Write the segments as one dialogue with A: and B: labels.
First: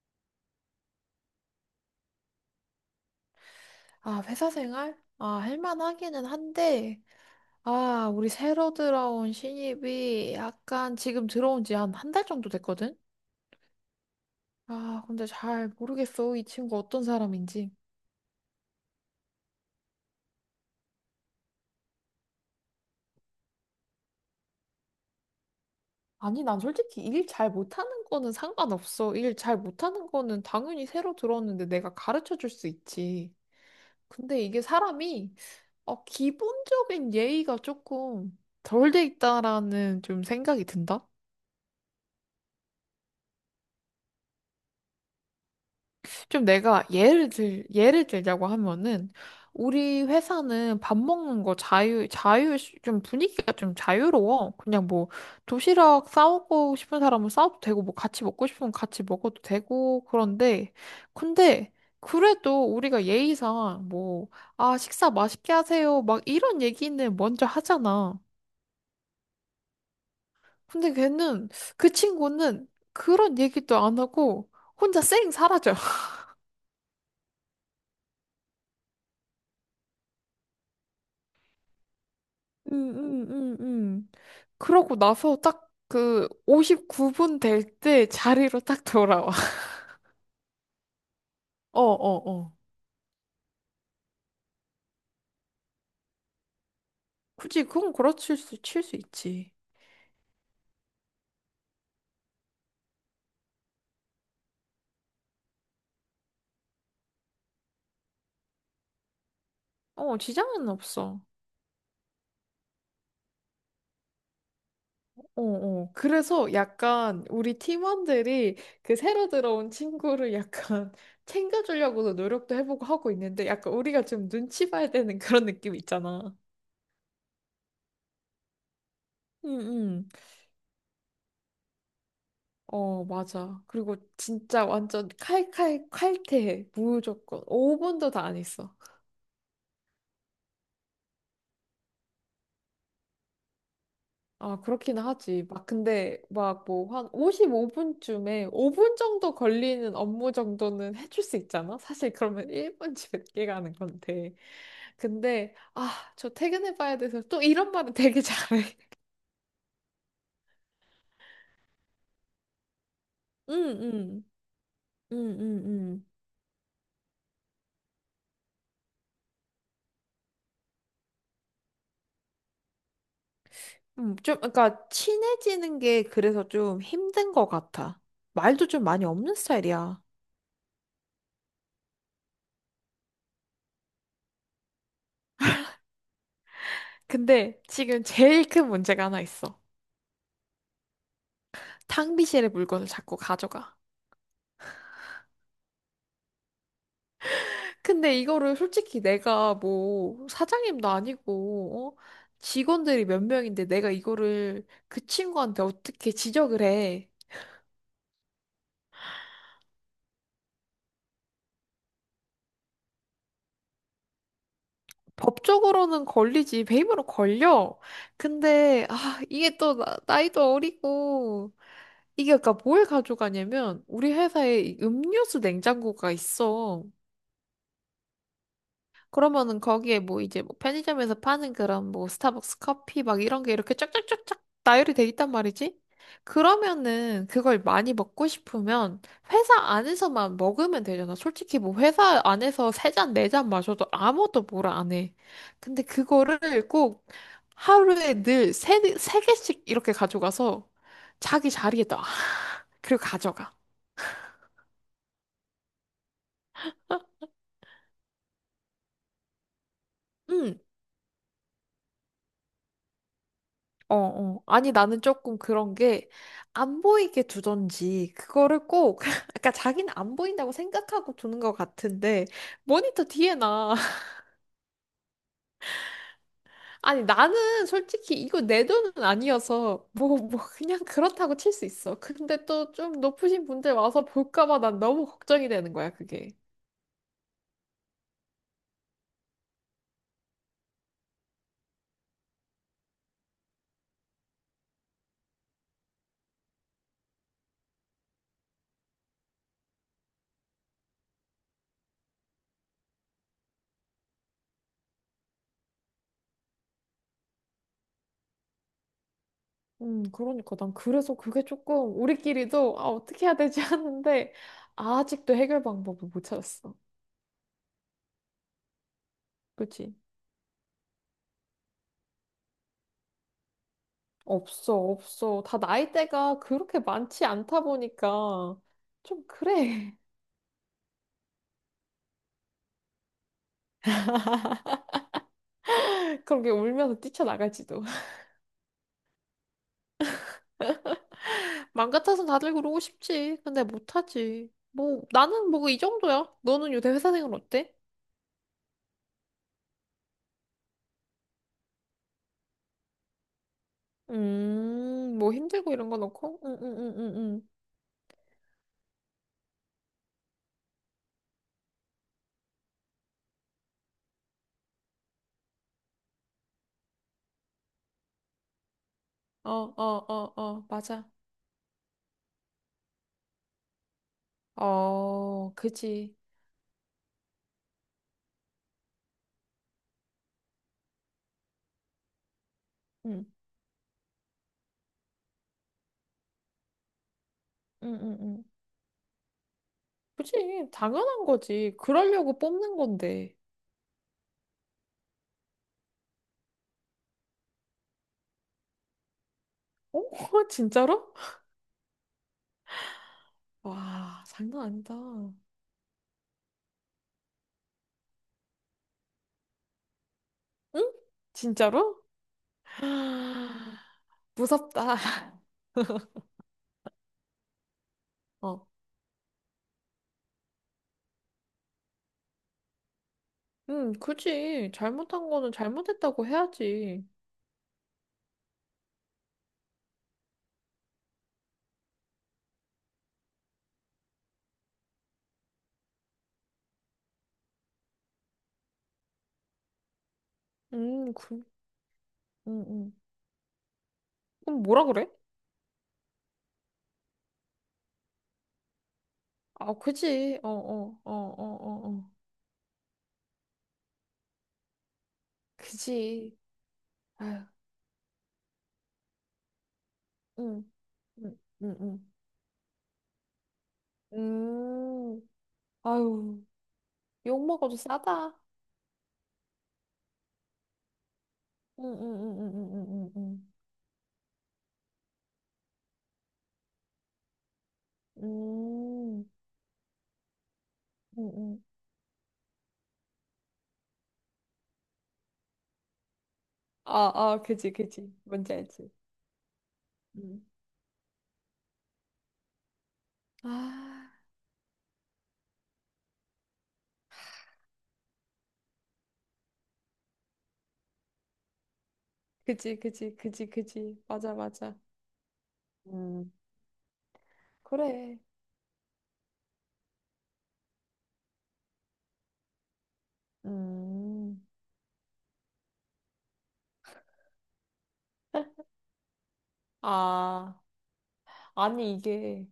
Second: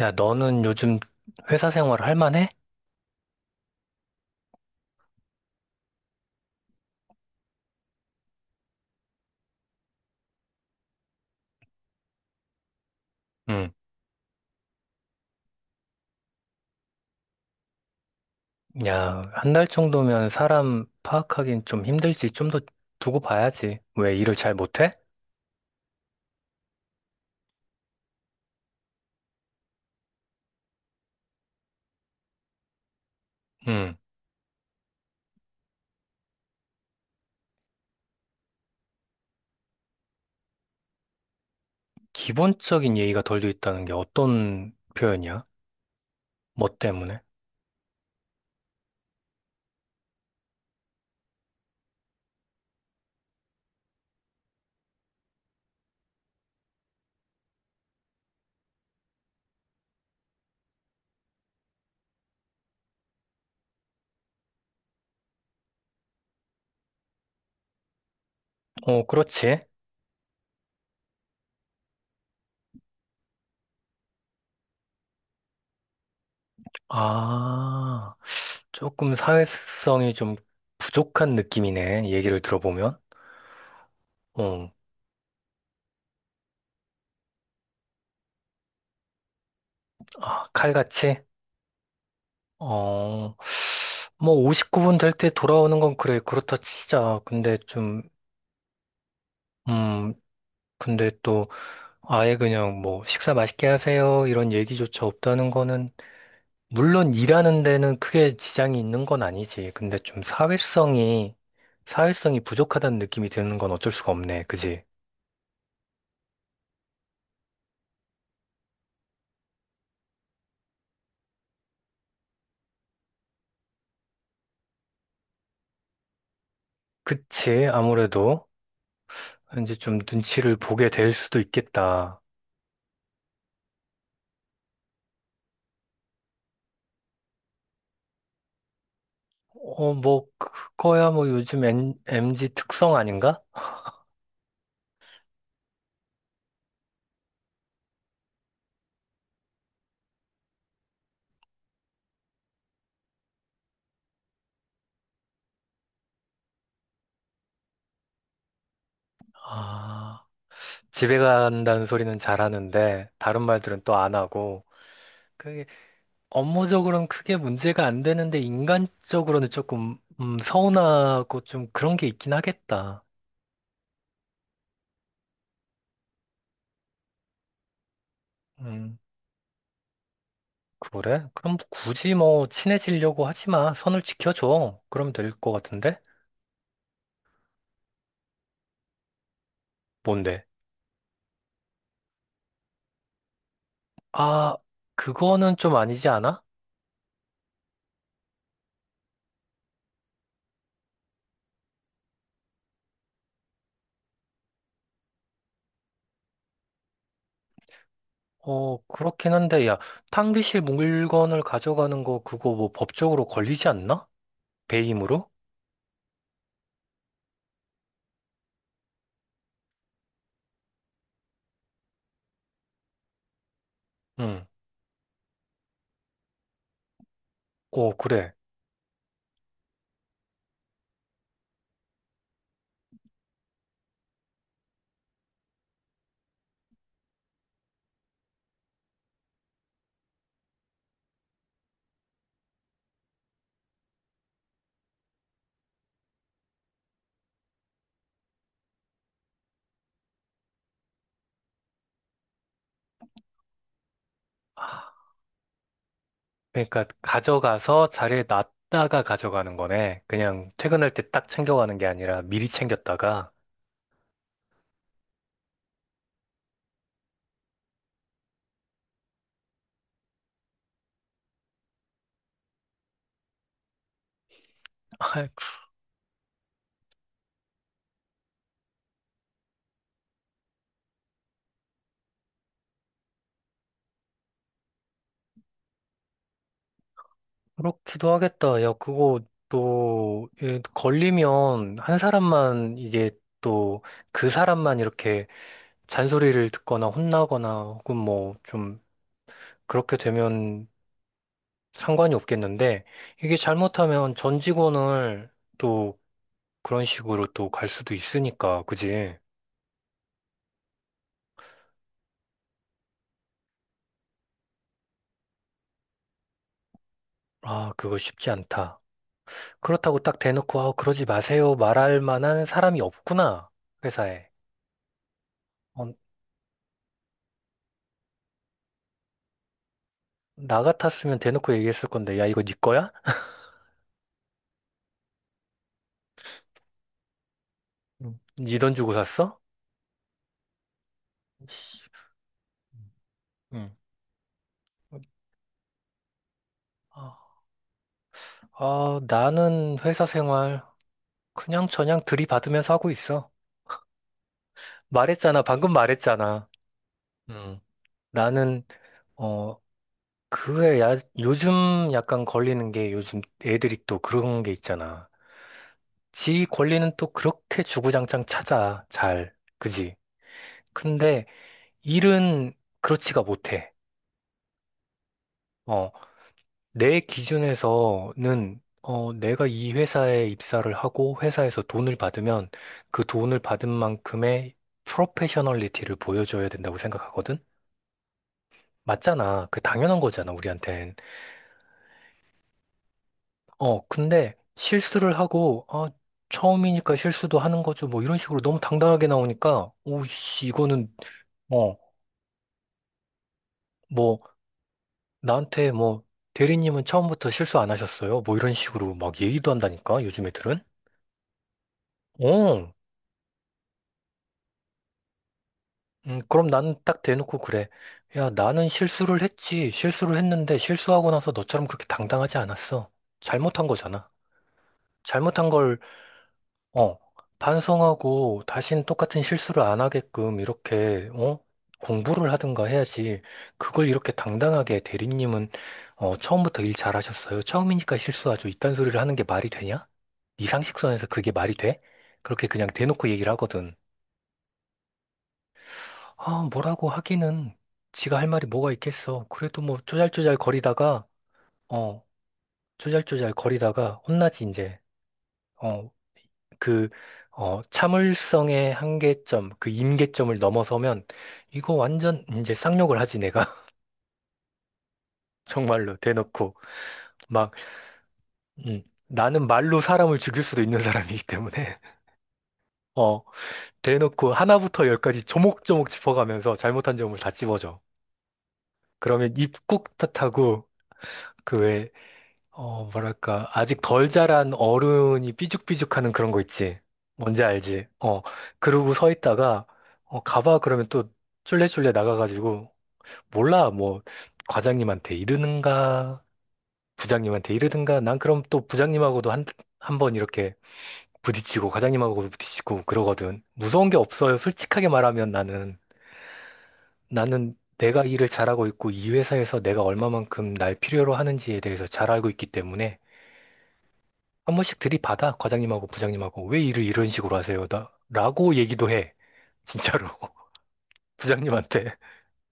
A: 야, 너는 요즘 회사 생활 할 만해?
B: 아, 회사 생활? 아, 할만하기는 한데, 아, 우리 새로 들어온 신입이 약간 지금 들어온 지 한 한 달 정도 됐거든?
A: 응.
B: 아, 근데 잘 모르겠어. 이 친구 어떤 사람인지.
A: 야, 한 달 정도면 사람 파악하기는 좀 힘들지. 좀 더 두고 봐야지. 왜 일을 잘 못해?
B: 아니, 난 솔직히 일 잘 못하는 거는 상관없어. 일 잘 못하는 거는 당연히 새로 들어왔는데 내가 가르쳐 줄 수 있지.
A: 응.
B: 근데 이게 사람이, 기본적인 예의가 조금 덜 돼 있다라는 좀 생각이 든다?
A: 기본적인 예의가 덜 돼 있다는 게 어떤 표현이야?
B: 좀
A: 뭐
B: 내가
A: 때문에?
B: 예를 들자고 하면은, 우리 회사는 밥 먹는 거 자유, 좀 분위기가 좀 자유로워. 그냥 뭐, 도시락 싸우고 싶은 사람은 싸워도 되고, 뭐 같이 먹고 싶으면 같이 먹어도 되고, 그런데, 근데, 그래도 우리가 예의상 뭐, 아, 식사 맛있게 하세요. 막 이런 얘기는 먼저 하잖아.
A: 어, 그렇지.
B: 근데 걔는, 그 친구는 그런 얘기도 안 하고, 혼자 쌩 사라져.
A: 아, 조금 사회성이 좀 부족한 느낌이네. 얘기를
B: 음,
A: 들어보면.
B: 음, 음, 음.
A: 어,
B: 그러고 나서 딱 그 59분 될 때 자리로 딱 돌아와.
A: 아, 칼같이?
B: 어, 어, 어.
A: 어, 뭐 59분 될 때 돌아오는 건 그래. 그렇다 치자. 근데
B: 굳이 그건
A: 좀.
B: 칠 수 있지.
A: 음, 근데 또 아예 그냥 뭐 식사 맛있게 하세요 이런 얘기조차 없다는 거는 물론 일하는 데는 크게 지장이 있는 건 아니지. 근데
B: 어,
A: 좀
B: 지장은 없어.
A: 사회성이 사회성이 부족하다는 느낌이 드는 건 어쩔 수가 없네. 그지?
B: 어, 어. 그래서 약간 우리 팀원들이 그 새로 들어온 친구를 약간 챙겨주려고도 노력도 해보고 하고 있는데 약간 우리가 좀 눈치 봐야 되는 그런 느낌 있잖아.
A: 그치? 아무래도
B: 응,
A: 이제 좀
B: 응.
A: 눈치를 보게 될 수도 있겠다.
B: 어, 맞아. 그리고 진짜 완전 칼칼 칼퇴해. 무조건. 5분도 다 안 했어.
A: 어, 뭐 그거야 뭐 요즘 M 특성 아닌가?
B: 아, 그렇긴 하지. 막 근데 막 뭐 한 55분쯤에 5분 정도 걸리는 업무 정도는 해줄 수 있잖아. 사실 그러면 1분 집에 늦 가는 건데. 근데 아, 저 퇴근해 봐야 돼서 또 이런 말은 되게 잘해.
A: 아, 집에 간다는 소리는 잘하는데 다른
B: 응,
A: 말들은 또 안
B: 응,
A: 하고.
B: 응, 응,
A: 그
B: 응.
A: 업무적으로는 크게 문제가 안 되는데 인간적으로는 조금 서운하고 좀 그런 게 있긴 하겠다.
B: 좀, 그러니까 친해지는 게 그래서 좀 힘든 것 같아. 말도 좀
A: 음,
B: 많이 없는 스타일이야.
A: 그래? 그럼 뭐 굳이 뭐 친해지려고 하지 마. 선을 지켜줘. 그럼 될 것 같은데?
B: 근데 지금 제일 큰 문제가 하나 있어.
A: 뭔데?
B: 탕비실에 물건을 자꾸 가져가.
A: 아, 그거는 좀 아니지 않아?
B: 근데 이거를 솔직히 내가 뭐 사장님도 아니고 어? 직원들이 몇 명인데 내가 이거를 그 친구한테 어떻게 지적을 해?
A: 어, 그렇긴 한데, 야, 탕비실 물건을 가져가는 거 그거 뭐 법적으로 걸리지 않나? 배임으로?
B: 법적으로는 걸리지, 배임으로 걸려. 근데 아 이게 또 나이도 어리고 이게 그러니까 뭘 가져가냐면 우리
A: 응.
B: 회사에 이 음료수 냉장고가 있어.
A: 어, 그래. 아,
B: 그러면은 거기에 뭐 이제 뭐 편의점에서 파는 그런 뭐 스타벅스 커피 막 이런 게 이렇게 쫙쫙쫙쫙 나열이 돼 있단 말이지. 그러면은 그걸 많이 먹고 싶으면 회사 안에서만 먹으면 되잖아. 솔직히 뭐 회사 안에서 세 잔, 네 잔 마셔도 아무도 뭐라 안 해. 근데 그거를 꼭 하루에 늘 세, 네, 세 개씩 이렇게 가져가서 자기 자리에다 그리고 가져가.
A: 그러니까 가져가서 자리에 놨다가 가져가는 거네. 그냥
B: 응.
A: 퇴근할 때 딱 챙겨가는 게 아니라 미리 챙겼다가.
B: 어, 어. 아니, 나는 조금 그런 게, 안 보이게 두던지, 그거를 꼭, 그러니까 자기는 안 보인다고 생각하고 두는 것 같은데, 모니터 뒤에 나.
A: 아,
B: 아니, 나는 솔직히 이거 내 돈은 아니어서, 뭐, 뭐, 그냥 그렇다고 칠 수 있어. 근데 또 좀 높으신 분들 와서 볼까봐 난 너무 걱정이 되는 거야, 그게.
A: 그렇기도 하겠다. 야, 그거 또 예, 걸리면 한 사람만 이게 또 그 사람만 이렇게 잔소리를 듣거나 혼나거나 혹은 뭐 좀 그렇게 되면 상관이 없겠는데 이게 잘못하면 전 직원을 또 그런 식으로 또 갈 수도 있으니까, 그지?
B: 그러니까 난 그래서 그게 조금, 우리끼리도, 아, 어떻게 해야 되지 하는데, 아직도 해결 방법을 못 찾았어.
A: 아, 그거 쉽지 않다.
B: 그치?
A: 그렇다고 딱 대놓고, 아, 그러지 마세요. 말할 만한 사람이 없구나. 회사에.
B: 없어, 없어. 다
A: 어,
B: 나이대가 그렇게 많지 않다 보니까 좀 그래.
A: 나 같았으면 대놓고 얘기했을 건데, 야, 이거 네 거야?
B: 그런 게 울면서 뛰쳐나갈지도.
A: 네 돈 주고 샀어? 씨,
B: 맘 같아서 다들 그러고 싶지. 근데 못하지.
A: 음.
B: 뭐, 나는 뭐 이 정도야. 너는 요새 회사
A: 아,
B: 생활 어때?
A: 나는 회사 생활 그냥저냥 들이받으면서 하고 있어.
B: 뭐
A: 말했잖아. 방금
B: 힘들고 이런 거 넣고?
A: 말했잖아.
B: 응, 응, 응, 응, 응.
A: 음. 나는, 어, 그에 야, 요즘 약간 걸리는 게 요즘 애들이 또 그런 게 있잖아. 지 권리는 또 그렇게 주구장창 찾아. 잘.
B: 어,
A: 그지?
B: 어, 어, 어, 맞아.
A: 근데 일은 그렇지가 못해.
B: 어,
A: 어,
B: 그지.
A: 내 기준에서는 어, 내가 이 회사에 입사를 하고 회사에서 돈을 받으면 그
B: 응,
A: 돈을 받은 만큼의 프로페셔널리티를 보여줘야 된다고 생각하거든?
B: 응, 응, 응.
A: 맞잖아. 그 당연한 거잖아,
B: 그지.
A: 우리한텐.
B: 당연한 거지. 그러려고 뽑는 건데.
A: 어, 근데 실수를 하고, 어, 처음이니까 실수도 하는 거죠. 뭐 이런 식으로 너무 당당하게 나오니까, 오씨,
B: 어?
A: 이거는,
B: 진짜로?
A: 어, 뭐,
B: 와, 장난 아니다.
A: 나한테 뭐 대리님은 처음부터 실수 안 하셨어요? 뭐 이런 식으로 막 얘기도 한다니까 요즘 애들은.
B: 응? 진짜로?
A: 어,
B: 무섭다.
A: 그럼 나는 딱 대놓고 그래. 야,
B: 어.
A: 나는 실수를 했지. 실수를 했는데 실수하고 나서 너처럼 그렇게 당당하지 않았어. 잘못한 거잖아.
B: 그지. 잘못한
A: 잘못한
B: 거는
A: 걸
B: 잘못했다고
A: 어,
B: 해야지.
A: 반성하고 다시는 똑같은 실수를 안 하게끔 이렇게, 어? 공부를 하든가 해야지. 그걸 이렇게 당당하게 대리님은, 어, 처음부터 일 잘하셨어요. 처음이니까 실수하죠. 이딴 소리를 하는 게 말이 되냐? 이 상식선에서 그게
B: 그,
A: 말이 돼? 그렇게
B: 음,
A: 그냥
B: 음.
A: 대놓고 얘기를 하거든.
B: 그럼 뭐라 그래?
A: 아, 뭐라고 하기는 지가 할 말이 뭐가 있겠어. 그래도
B: 아,
A: 뭐 쪼잘쪼잘
B: 그지. 어, 어,
A: 거리다가,
B: 어, 어, 어,
A: 어,
B: 어.
A: 쪼잘쪼잘 거리다가 혼나지, 이제. 어,
B: 그지.
A: 그,
B: 아유,
A: 어, 참을성의 한계점, 그 임계점을
B: 음,
A: 넘어서면
B: 음,
A: 이거
B: 음, 음.
A: 완전 이제 쌍욕을 하지, 내가.
B: 음,
A: 정말로
B: 아유,
A: 대놓고.
B: 욕
A: 막,
B: 먹어도 싸다.
A: 음, 나는 말로 사람을 죽일 수도 있는 사람이기 때문에,
B: 음, 음, 음, 음, 음, 음,
A: 어,
B: 음,
A: 대놓고 하나부터 열까지 조목조목 짚어가면서 잘못한 점을 다 찝어줘.
B: 음, 음.
A: 그러면 입 꾹 탓하고,
B: 음, 음.
A: 그왜 어, 뭐랄까, 아직 덜 자란 어른이 삐죽삐죽하는 그런 거 있지.
B: 아, 아,
A: 뭔지
B: 그지,
A: 알지?
B: 그지.
A: 어,
B: 뭔지 알지.
A: 그러고 서 있다가, 어,
B: 음.
A: 가봐 그러면 또 쫄래쫄래 나가가지고, 몰라, 뭐,
B: 아.
A: 과장님한테 이르는가, 부장님한테 이르든가, 난 그럼 또 부장님하고도 한, 한 번 이렇게 부딪히고, 과장님하고도
B: 그지,
A: 부딪히고
B: 그지,
A: 그러거든.
B: 그지,
A: 무서운
B: 그지.
A: 게
B: 맞아,
A: 없어요.
B: 맞아.
A: 솔직하게 말하면 나는,
B: 음,
A: 나는 내가
B: 그래.
A: 일을 잘하고 있고, 이 회사에서 내가 얼마만큼 날 필요로 하는지에 대해서 잘 알고 있기 때문에,
B: 음,
A: 한 번씩 들이받아, 과장님하고 부장님하고. 왜 일을 이런 식으로 하세요? 나, 라고 얘기도 해. 진짜로.
B: 아,
A: 부장님한테.
B: 아니, 이게,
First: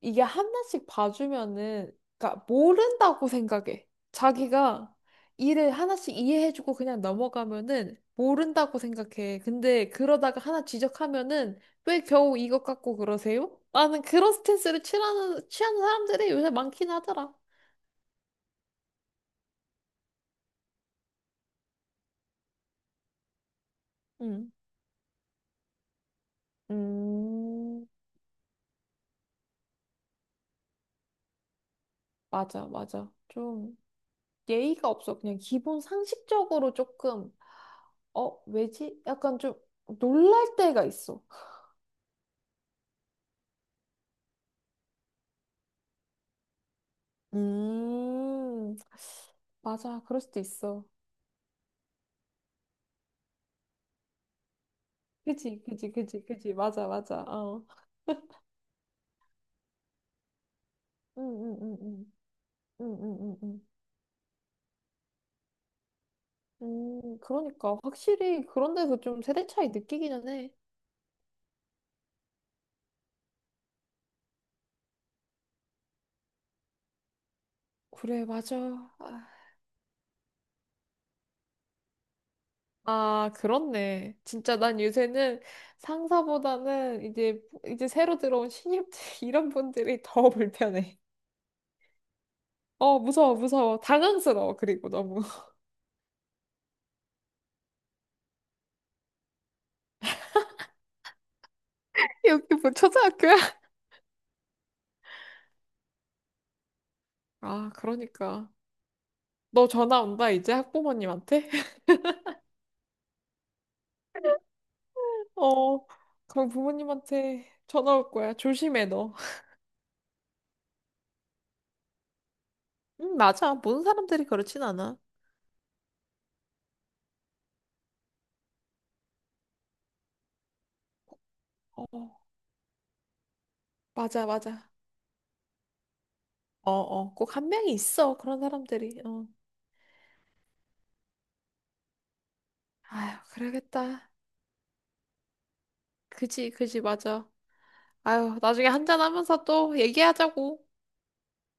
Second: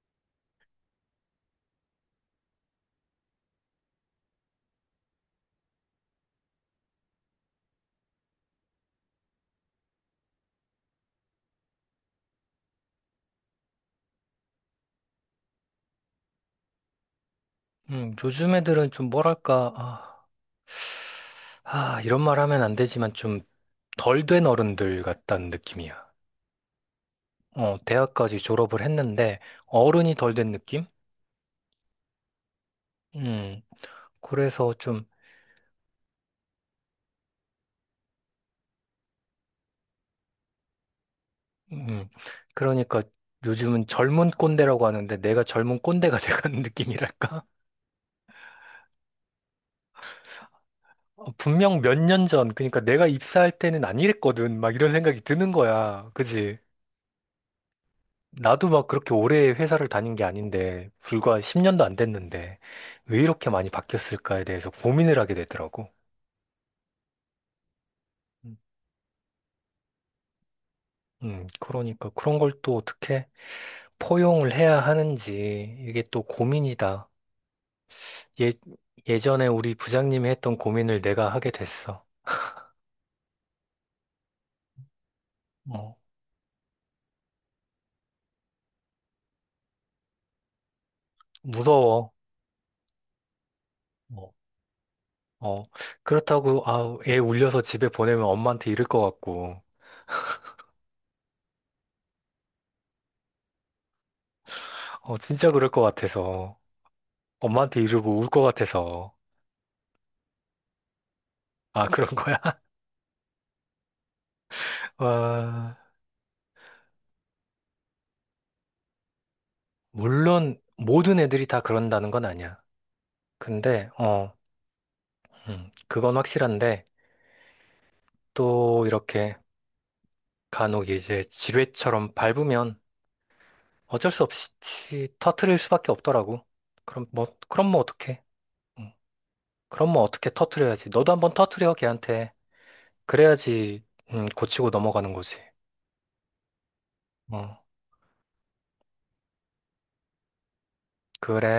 B: 이게 하나씩 봐주면은, 그러니까 모른다고 생각해. 자기가 일을 하나씩 이해해주고 그냥 넘어가면은 모른다고 생각해. 근데 그러다가 하나 지적하면은 왜 겨우 이것 갖고 그러세요? 나는 그런 스탠스를 취하는 사람들이 요새 많긴 하더라.
A: 요즘 애들은 좀 뭐랄까, 아, 이런 말 하면 안 되지만 좀 덜 된
B: 응,
A: 어른들 같다는 느낌이야. 어,
B: 음.
A: 대학까지 졸업을 했는데 어른이 덜 된 느낌?
B: 맞아, 맞아.
A: 음,
B: 좀.
A: 그래서
B: 예의가
A: 좀,
B: 없어. 그냥 기본 상식적으로 조금, 어, 왜지? 약간 좀 놀랄 때가 있어.
A: 음, 그러니까 요즘은 젊은 꼰대라고 하는데 내가 젊은 꼰대가 돼가는 느낌이랄까?
B: 음, 맞아. 그럴 수도 있어.
A: 어, 분명 몇 년 전, 그러니까 내가 입사할 때는 안 이랬거든. 막 이런 생각이 드는
B: 그지, 그지,
A: 거야.
B: 그지, 그지.
A: 그지?
B: 맞아, 맞아. 어.
A: 나도 막 그렇게 오래 회사를 다닌 게 아닌데,
B: 응,
A: 불과
B: 응, 응,
A: 10년도 안
B: 응.
A: 됐는데,
B: 응,
A: 왜
B: 응, 응,
A: 이렇게
B: 응.
A: 많이 바뀌었을까에 대해서 고민을 하게 되더라고.
B: 그러니까. 확실히
A: 음,
B: 그런 데서 좀 세대 차이 느끼기는 해.
A: 그러니까 그런 걸 또 어떻게 포용을 해야 하는지, 이게 또 고민이다.
B: 그래, 맞아.
A: 예,
B: 아,
A: 예전에 우리 부장님이 했던 고민을 내가 하게 됐어.
B: 아, 그렇네. 진짜 난 요새는
A: 어,
B: 상사보다는 이제 새로 들어온 신입들, 이런 분들이 더 불편해.
A: 무서워.
B: 어, 무서워, 무서워.
A: 어,
B: 당황스러워, 그리고 너무.
A: 어. 그렇다고, 아, 애 울려서 집에 보내면 엄마한테 이를 것 같고.
B: 여기 뭐 초등학교야?
A: 어, 진짜 그럴 것 같아서.
B: 아,
A: 엄마한테 이러고 울 것
B: 그러니까.
A: 같아서.
B: 너 전화 온다, 이제 학부모님한테?
A: 아, 그런 거야? 와,
B: 어, 그럼 부모님한테 전화 올 거야. 조심해, 너.
A: 물론 모든 애들이 다 그런다는 건 아니야.
B: 응, 맞아. 모든
A: 근데,
B: 사람들이
A: 어,
B: 그렇진 않아.
A: 그건 확실한데, 또 이렇게 간혹 이제
B: 어,
A: 지뢰처럼 밟으면 어쩔 수
B: 맞아, 맞아.
A: 없이 터트릴 수밖에 없더라고.
B: 어,
A: 그럼
B: 어,
A: 뭐,
B: 꼭 한
A: 그럼
B: 명이
A: 뭐
B: 있어,
A: 어떡해?
B: 그런
A: 음,
B: 사람들이. 어.
A: 그럼 뭐 어떻게 터트려야지. 너도 한번 터트려, 걔한테.
B: 아휴,
A: 그래야지,
B: 그러겠다.
A: 고치고 넘어가는 거지.
B: 그지, 그지, 맞아.
A: 어,
B: 아유, 나중에 한잔하면서 또 얘기하자고.
A: 그래.